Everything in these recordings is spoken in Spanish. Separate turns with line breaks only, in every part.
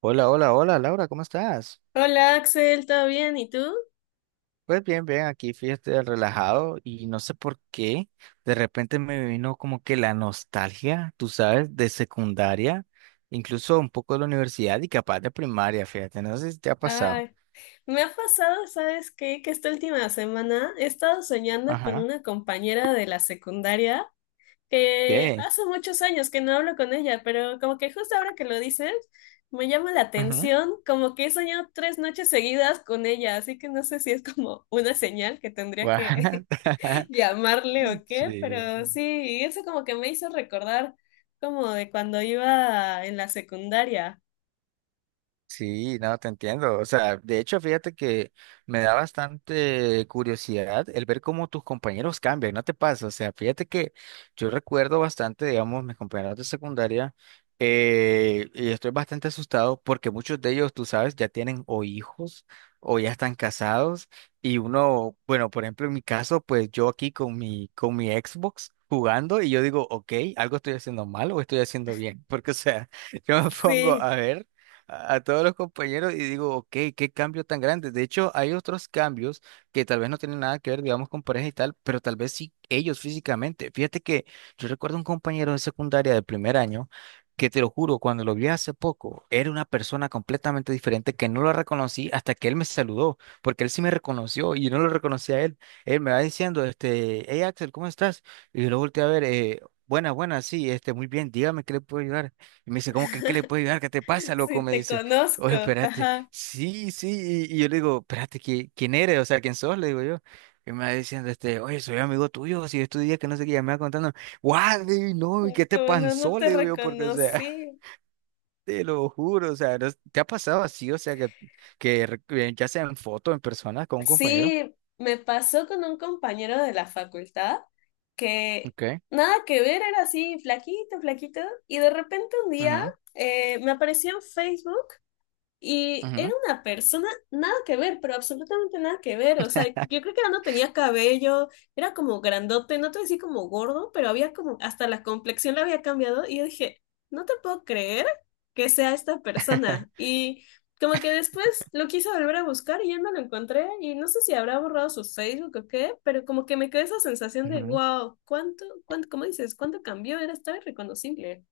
Hola, hola, hola, Laura, ¿cómo estás?
Hola Axel, ¿todo bien? ¿Y tú?
Pues bien, bien, aquí fíjate relajado y no sé por qué, de repente me vino como que la nostalgia, tú sabes, de secundaria, incluso un poco de la universidad y capaz de primaria, fíjate, no sé si te ha pasado.
Ay, me ha pasado, ¿sabes qué? Que esta última semana he estado soñando con
Ajá,
una compañera de la secundaria que
¿qué?
hace muchos años que no hablo con ella, pero como que justo ahora que lo dices, me llama la
Ujú.
atención, como que he soñado tres noches seguidas con ella, así que no sé si es como una señal que tendría
What?
que llamarle o qué,
Sí.
pero sí, y eso como que me hizo recordar como de cuando iba en la secundaria.
Sí, no, te entiendo. O sea, de hecho, fíjate que me da bastante curiosidad el ver cómo tus compañeros cambian, ¿no te pasa? O sea, fíjate que yo recuerdo bastante, digamos, mis compañeros de secundaria, y estoy bastante asustado porque muchos de ellos, tú sabes, ya tienen o hijos o ya están casados. Y uno, bueno, por ejemplo, en mi caso, pues yo aquí con mi Xbox jugando y yo digo, ok, algo estoy haciendo mal o estoy haciendo bien, porque o sea, yo me pongo
Sí.
a ver a todos los compañeros y digo, ok, qué cambio tan grande. De hecho, hay otros cambios que tal vez no tienen nada que ver, digamos, con pareja y tal, pero tal vez sí ellos físicamente. Fíjate que yo recuerdo un compañero de secundaria del primer año que te lo juro, cuando lo vi hace poco, era una persona completamente diferente que no lo reconocí hasta que él me saludó, porque él sí me reconoció y yo no lo reconocí a él. Él me va diciendo, este, hey Axel, ¿cómo estás? Y yo lo volteé a ver, buena, buena, sí, este, muy bien, dígame qué le puedo ayudar. Y me dice, ¿cómo que en qué le puedo ayudar? ¿Qué te pasa,
Sí,
loco? Me
te
dice,
conozco.
oye, espérate,
Ajá.
sí, sí. Y yo le digo, espérate, ¿quién eres? O sea, ¿quién sos? Le digo yo. Y me va diciendo, este, oye, soy amigo tuyo, si yo estudié, que no sé qué, ya me va contando, guau, le digo, no, ¿y qué te
Como no, no
pasó?
te
Le digo yo, porque, o sea,
reconocí.
te lo juro, o sea, ¿no es- ¿te ha pasado así? O sea, que, ya sea en foto, en persona, con un compañero.
Sí, me pasó con un compañero de la facultad que
Ok.
nada que ver, era así, flaquito, flaquito, y de repente un día
Ujú,
me apareció en Facebook. Y era
ujú,
una persona nada que ver, pero absolutamente nada que ver. O sea, yo creo que ya no tenía cabello, era como grandote, no te voy a decir como gordo, pero había como, hasta la complexión la había cambiado. Y yo dije, no te puedo creer que sea esta persona. Y como que después lo quise volver a buscar y ya no lo encontré. Y no sé si habrá borrado su Facebook o qué, pero como que me quedó esa sensación de,
ujú.
wow, ¿cuánto, cómo dices, cuánto cambió? Era, estaba irreconocible.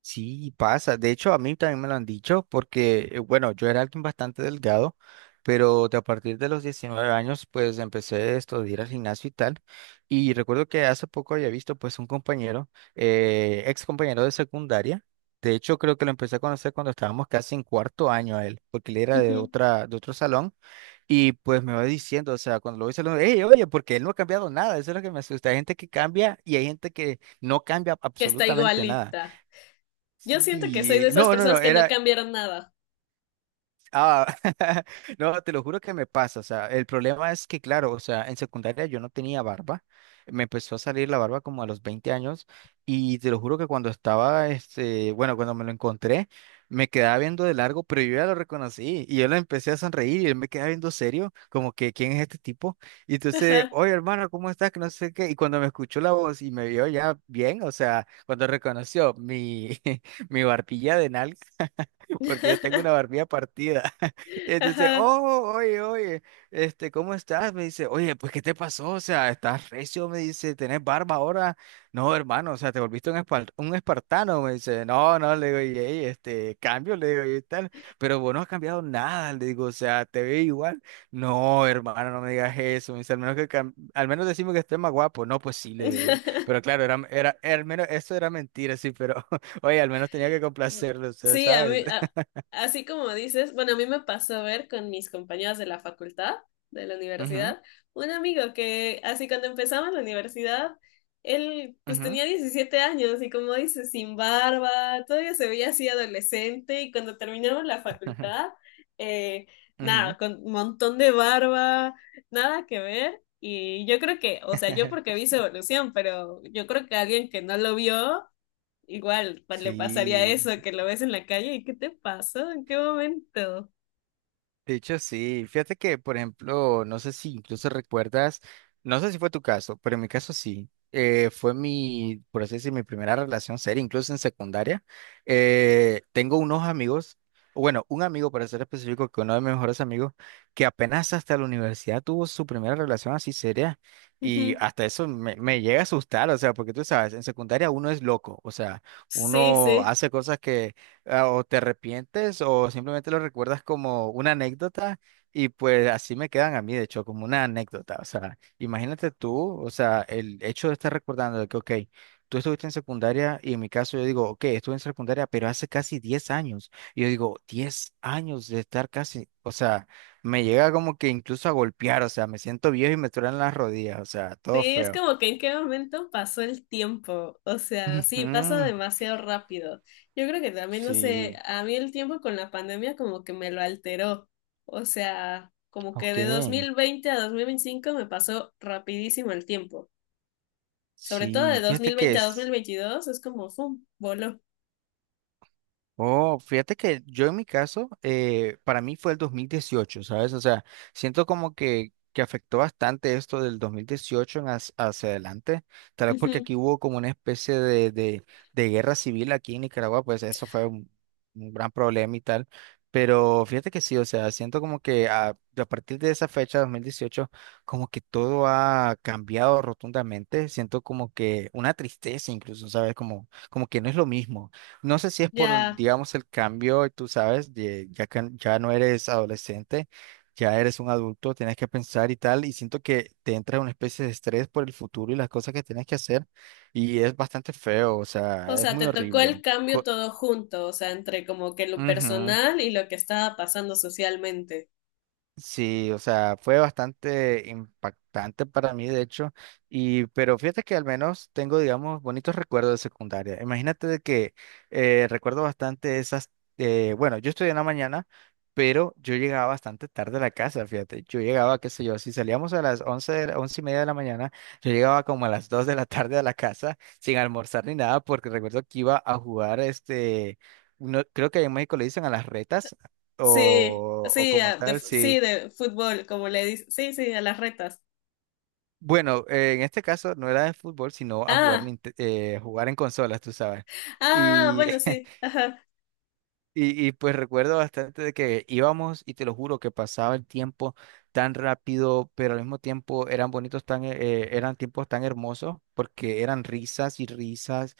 Sí, pasa. De hecho, a mí también me lo han dicho porque, bueno, yo era alguien bastante delgado, pero de a partir de los 19 años, pues empecé esto de ir al gimnasio y tal. Y recuerdo que hace poco había visto pues un compañero, ex compañero de secundaria. De hecho, creo que lo empecé a conocer cuando estábamos casi en cuarto año a él, porque él era de
Ujú.
otro salón. Y pues me va diciendo, o sea, cuando lo voy saludando, hey, oye, porque él no ha cambiado nada. Eso es lo que me asusta. Hay gente que cambia y hay gente que no cambia
Que está
absolutamente nada.
igualita. Yo siento que soy de
Sí,
esas
no, no, no,
personas que no
era,
cambiaron nada.
ah, no, te lo juro que me pasa, o sea, el problema es que, claro, o sea, en secundaria yo no tenía barba, me empezó a salir la barba como a los 20 años y te lo juro que cuando estaba, este, bueno, cuando me lo encontré, me quedaba viendo de largo, pero yo ya lo reconocí y yo le empecé a sonreír y él me quedaba viendo serio, como que, ¿quién es este tipo? Y entonces,
Ajá.
oye, hermano, ¿cómo estás? Que no sé qué, y cuando me escuchó la voz y me vio ya bien, o sea, cuando reconoció mi mi barbilla de nalga, porque yo tengo una barbilla partida. Entonces,
Ajá.
oh, oye, oye, este, ¿cómo estás? Me dice, oye, pues, ¿qué te pasó? O sea, ¿estás recio? Me dice, ¿tenés barba ahora? No, hermano, o sea, te volviste un, un espartano. Me dice, no, no, le digo, y ey, este, cambio, le digo, y tal, pero vos no has cambiado nada, le digo, o sea, te veo igual. No, hermano, no me digas eso. Me dice, al menos que, al menos decimos que estés más guapo. No, pues sí, le digo yo. Pero claro, era, era, al menos eso era mentira, sí, pero oye, al menos tenía que complacerlo, o sea,
Sí, a
¿sabes?
mí, así como dices, bueno, a mí me pasó a ver con mis compañeras de la facultad, de la
Ujú,
universidad, un amigo que así cuando empezaba la universidad, él pues
ujú,
tenía 17 años y como dices, sin barba, todavía se veía así adolescente y cuando terminamos la facultad, eh,
ujú.
nada, con un montón de barba, nada que ver. Y yo creo que, o sea, yo porque vi su evolución, pero yo creo que alguien que no lo vio igual le pasaría
Sí.
eso, que lo ves en la calle y ¿qué te pasó? ¿En qué momento?
De hecho, sí. Fíjate que, por ejemplo, no sé si incluso recuerdas, no sé si fue tu caso, pero en mi caso sí. Fue mi, por así decir, mi primera relación seria, incluso en secundaria. Tengo unos amigos, o bueno, un amigo para ser específico, que uno de mis mejores amigos, que apenas hasta la universidad tuvo su primera relación así seria. Y
Ujú.
hasta eso me llega a asustar, o sea, porque tú sabes, en secundaria uno es loco, o sea,
Sí,
uno
sí.
hace cosas, ah, o te arrepientes o simplemente lo recuerdas como una anécdota, y pues así me quedan a mí, de hecho, como una anécdota. O sea, imagínate tú, o sea, el hecho de estar recordando de que, ok, tú estuviste en secundaria y en mi caso yo digo, ok, estuve en secundaria, pero hace casi 10 años. Y yo digo, 10 años de estar casi, o sea, me llega como que incluso a golpear, o sea, me siento viejo y me truenan las rodillas, o sea, todo
Sí, es
feo.
como que en qué momento pasó el tiempo. O sea,
Ujú,
sí, pasa demasiado rápido. Yo creo que también, no sé,
sí,
a mí el tiempo con la pandemia como que me lo alteró. O sea, como que
ok.
de 2020 a 2025 me pasó rapidísimo el tiempo. Sobre todo de
Sí,
dos
fíjate
mil
que
veinte a dos mil
es.
veintidós es como, ¡fum! Voló.
Oh, fíjate que yo en mi caso, para mí fue el 2018, ¿sabes? O sea, siento como que afectó bastante esto del 2018 en hacia adelante, tal vez porque
Ujú.
aquí hubo como una especie de guerra civil aquí en Nicaragua, pues eso fue un gran problema y tal, pero fíjate que sí, o sea, siento como que a partir de esa fecha, 2018, como que todo ha cambiado rotundamente, siento como que una tristeza incluso, ¿sabes? Como, como que no es lo mismo. No sé si es por,
Ya.
digamos, el cambio, tú sabes, ya que ya no eres adolescente, ya eres un adulto, tienes que pensar y tal, y siento que te entra una especie de estrés por el futuro y las cosas que tienes que hacer, y es bastante feo, o
O
sea, es
sea,
muy
te tocó el
horrible.
cambio
Co-
todo junto, o sea, entre como que lo
Ujú.
personal y lo que estaba pasando socialmente.
Sí, o sea, fue bastante impactante para mí, de hecho, y pero fíjate que al menos tengo, digamos, bonitos recuerdos de secundaria. Imagínate de que recuerdo bastante esas, bueno, yo estudié en la mañana, pero yo llegaba bastante tarde a la casa, fíjate, yo llegaba, qué sé yo, si salíamos a las 11, 11 y media de la mañana, yo llegaba como a las 2 de la tarde a la casa sin almorzar ni nada, porque recuerdo que iba a jugar, este, no, creo que en México le dicen a las retas.
Sí,
O
sí,
como tal, sí.
sí, de fútbol, como le dice. Sí, sí, a las retas.
Bueno, en este caso no era de fútbol, sino a jugar,
Ah,
jugar en consolas, tú sabes.
ah,
Y
bueno, sí, ajá.
y pues recuerdo bastante de que íbamos y te lo juro que pasaba el tiempo tan rápido, pero al mismo tiempo eran bonitos, tan, eran tiempos tan hermosos porque eran risas y risas,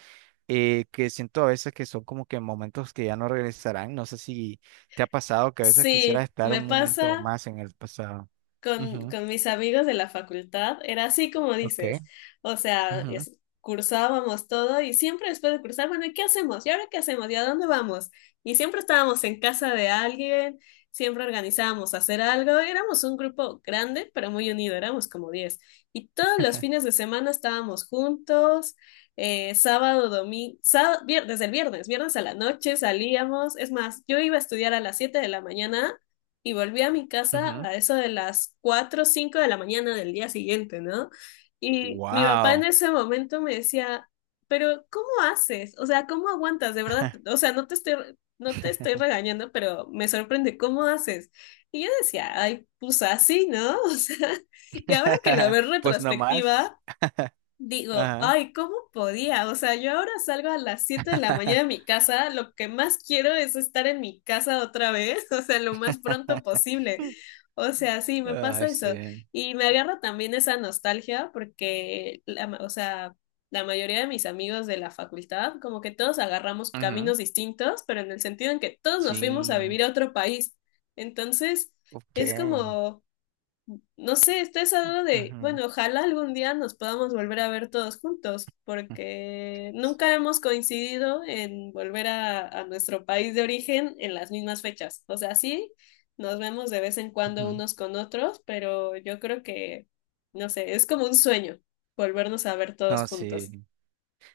que siento a veces que son como que momentos que ya no regresarán. No sé si te ha pasado que a veces quisieras
Sí,
estar
me
un momento
pasa.
más en el pasado.
con,
Ujú,
con mis amigos de la facultad era así como
ok.
dices, o sea,
Ujú,
cursábamos todo y siempre después de cursar, bueno, ¿y qué hacemos? ¿Y ahora qué hacemos? ¿Y a dónde vamos? Y siempre estábamos en casa de alguien, siempre organizábamos hacer algo, éramos un grupo grande, pero muy unido, éramos como 10. Y todos los fines de semana estábamos juntos, sábado, domingo, desde el viernes, viernes a la noche salíamos, es más, yo iba a estudiar a las 7 de la mañana y volví a mi casa
ujú.
a eso de las 4 o 5 de la mañana del día siguiente, ¿no? Y mi papá en
Wow.
ese momento me decía, pero ¿cómo haces? O sea, ¿cómo aguantas? De verdad, o sea, no te estoy regañando, pero me sorprende, ¿cómo haces? Y yo decía, ay, pues así, ¿no? O sea, y ahora que lo veo en
Pues nomás.
retrospectiva, digo,
Ajá.
ay, ¿cómo podía? O sea, yo ahora salgo a las 7 de la mañana de mi casa, lo que más quiero es estar en mi casa otra vez, o sea, lo más pronto posible. O sea, sí, me
Ah,
pasa eso.
sí.
Y me agarra también esa nostalgia porque, o sea, la mayoría de mis amigos de la facultad, como que todos agarramos
Ujú,
caminos distintos, pero en el sentido en que todos nos fuimos a
sí.
vivir a otro país. Entonces,
Ok.
es como, no sé, estoy hablando de,
Ujú,
bueno, ojalá algún día nos podamos volver a ver todos juntos, porque nunca hemos coincidido en volver a nuestro país de origen en las mismas fechas. O sea, sí, nos vemos de vez en cuando
ujú.
unos con otros, pero yo creo que, no sé, es como un sueño volvernos a ver todos
No,
juntos.
sí.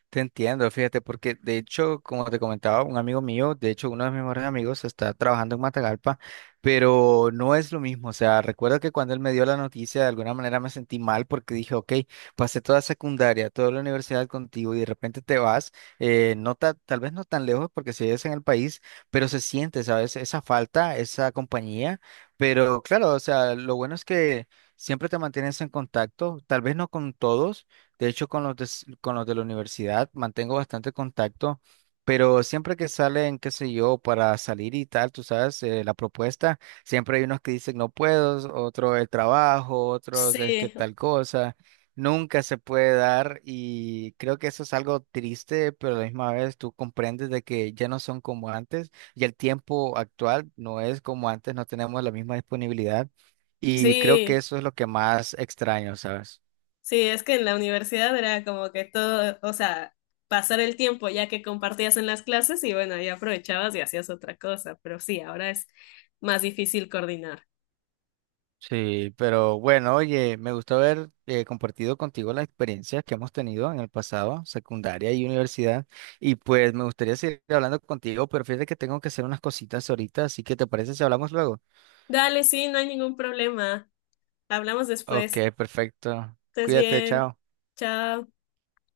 Te entiendo, fíjate, porque de hecho, como te comentaba, un amigo mío, de hecho uno de mis mejores amigos, está trabajando en Matagalpa, pero no es lo mismo. O sea, recuerdo que cuando él me dio la noticia, de alguna manera me sentí mal porque dije, ok, pasé toda secundaria, toda la universidad contigo y de repente te vas, tal vez no tan lejos porque sigues en el país, pero se siente, ¿sabes? Esa falta, esa compañía, pero claro, o sea, lo bueno es que siempre te mantienes en contacto, tal vez no con todos, de hecho, con los con los de la universidad mantengo bastante contacto, pero siempre que salen, qué sé yo, para salir y tal, tú sabes, la propuesta, siempre hay unos que dicen no puedo, otros el trabajo, otros es que
Sí,
tal cosa. Nunca se puede dar y creo que eso es algo triste, pero a la misma vez tú comprendes de que ya no son como antes y el tiempo actual no es como antes, no tenemos la misma disponibilidad y creo que
sí.
eso es lo que más extraño, ¿sabes?
Sí, es que en la universidad era como que todo, o sea, pasar el tiempo ya que compartías en las clases y bueno, ahí aprovechabas y hacías otra cosa, pero sí, ahora es más difícil coordinar.
Sí, pero bueno, oye, me gustó haber compartido contigo las experiencias que hemos tenido en el pasado, secundaria y universidad, y pues me gustaría seguir hablando contigo, pero fíjate que tengo que hacer unas cositas ahorita, así que ¿te parece si hablamos luego?
Dale, sí, no hay ningún problema. Hablamos
Ok,
después.
perfecto.
Estés
Cuídate,
bien.
chao.
Chao.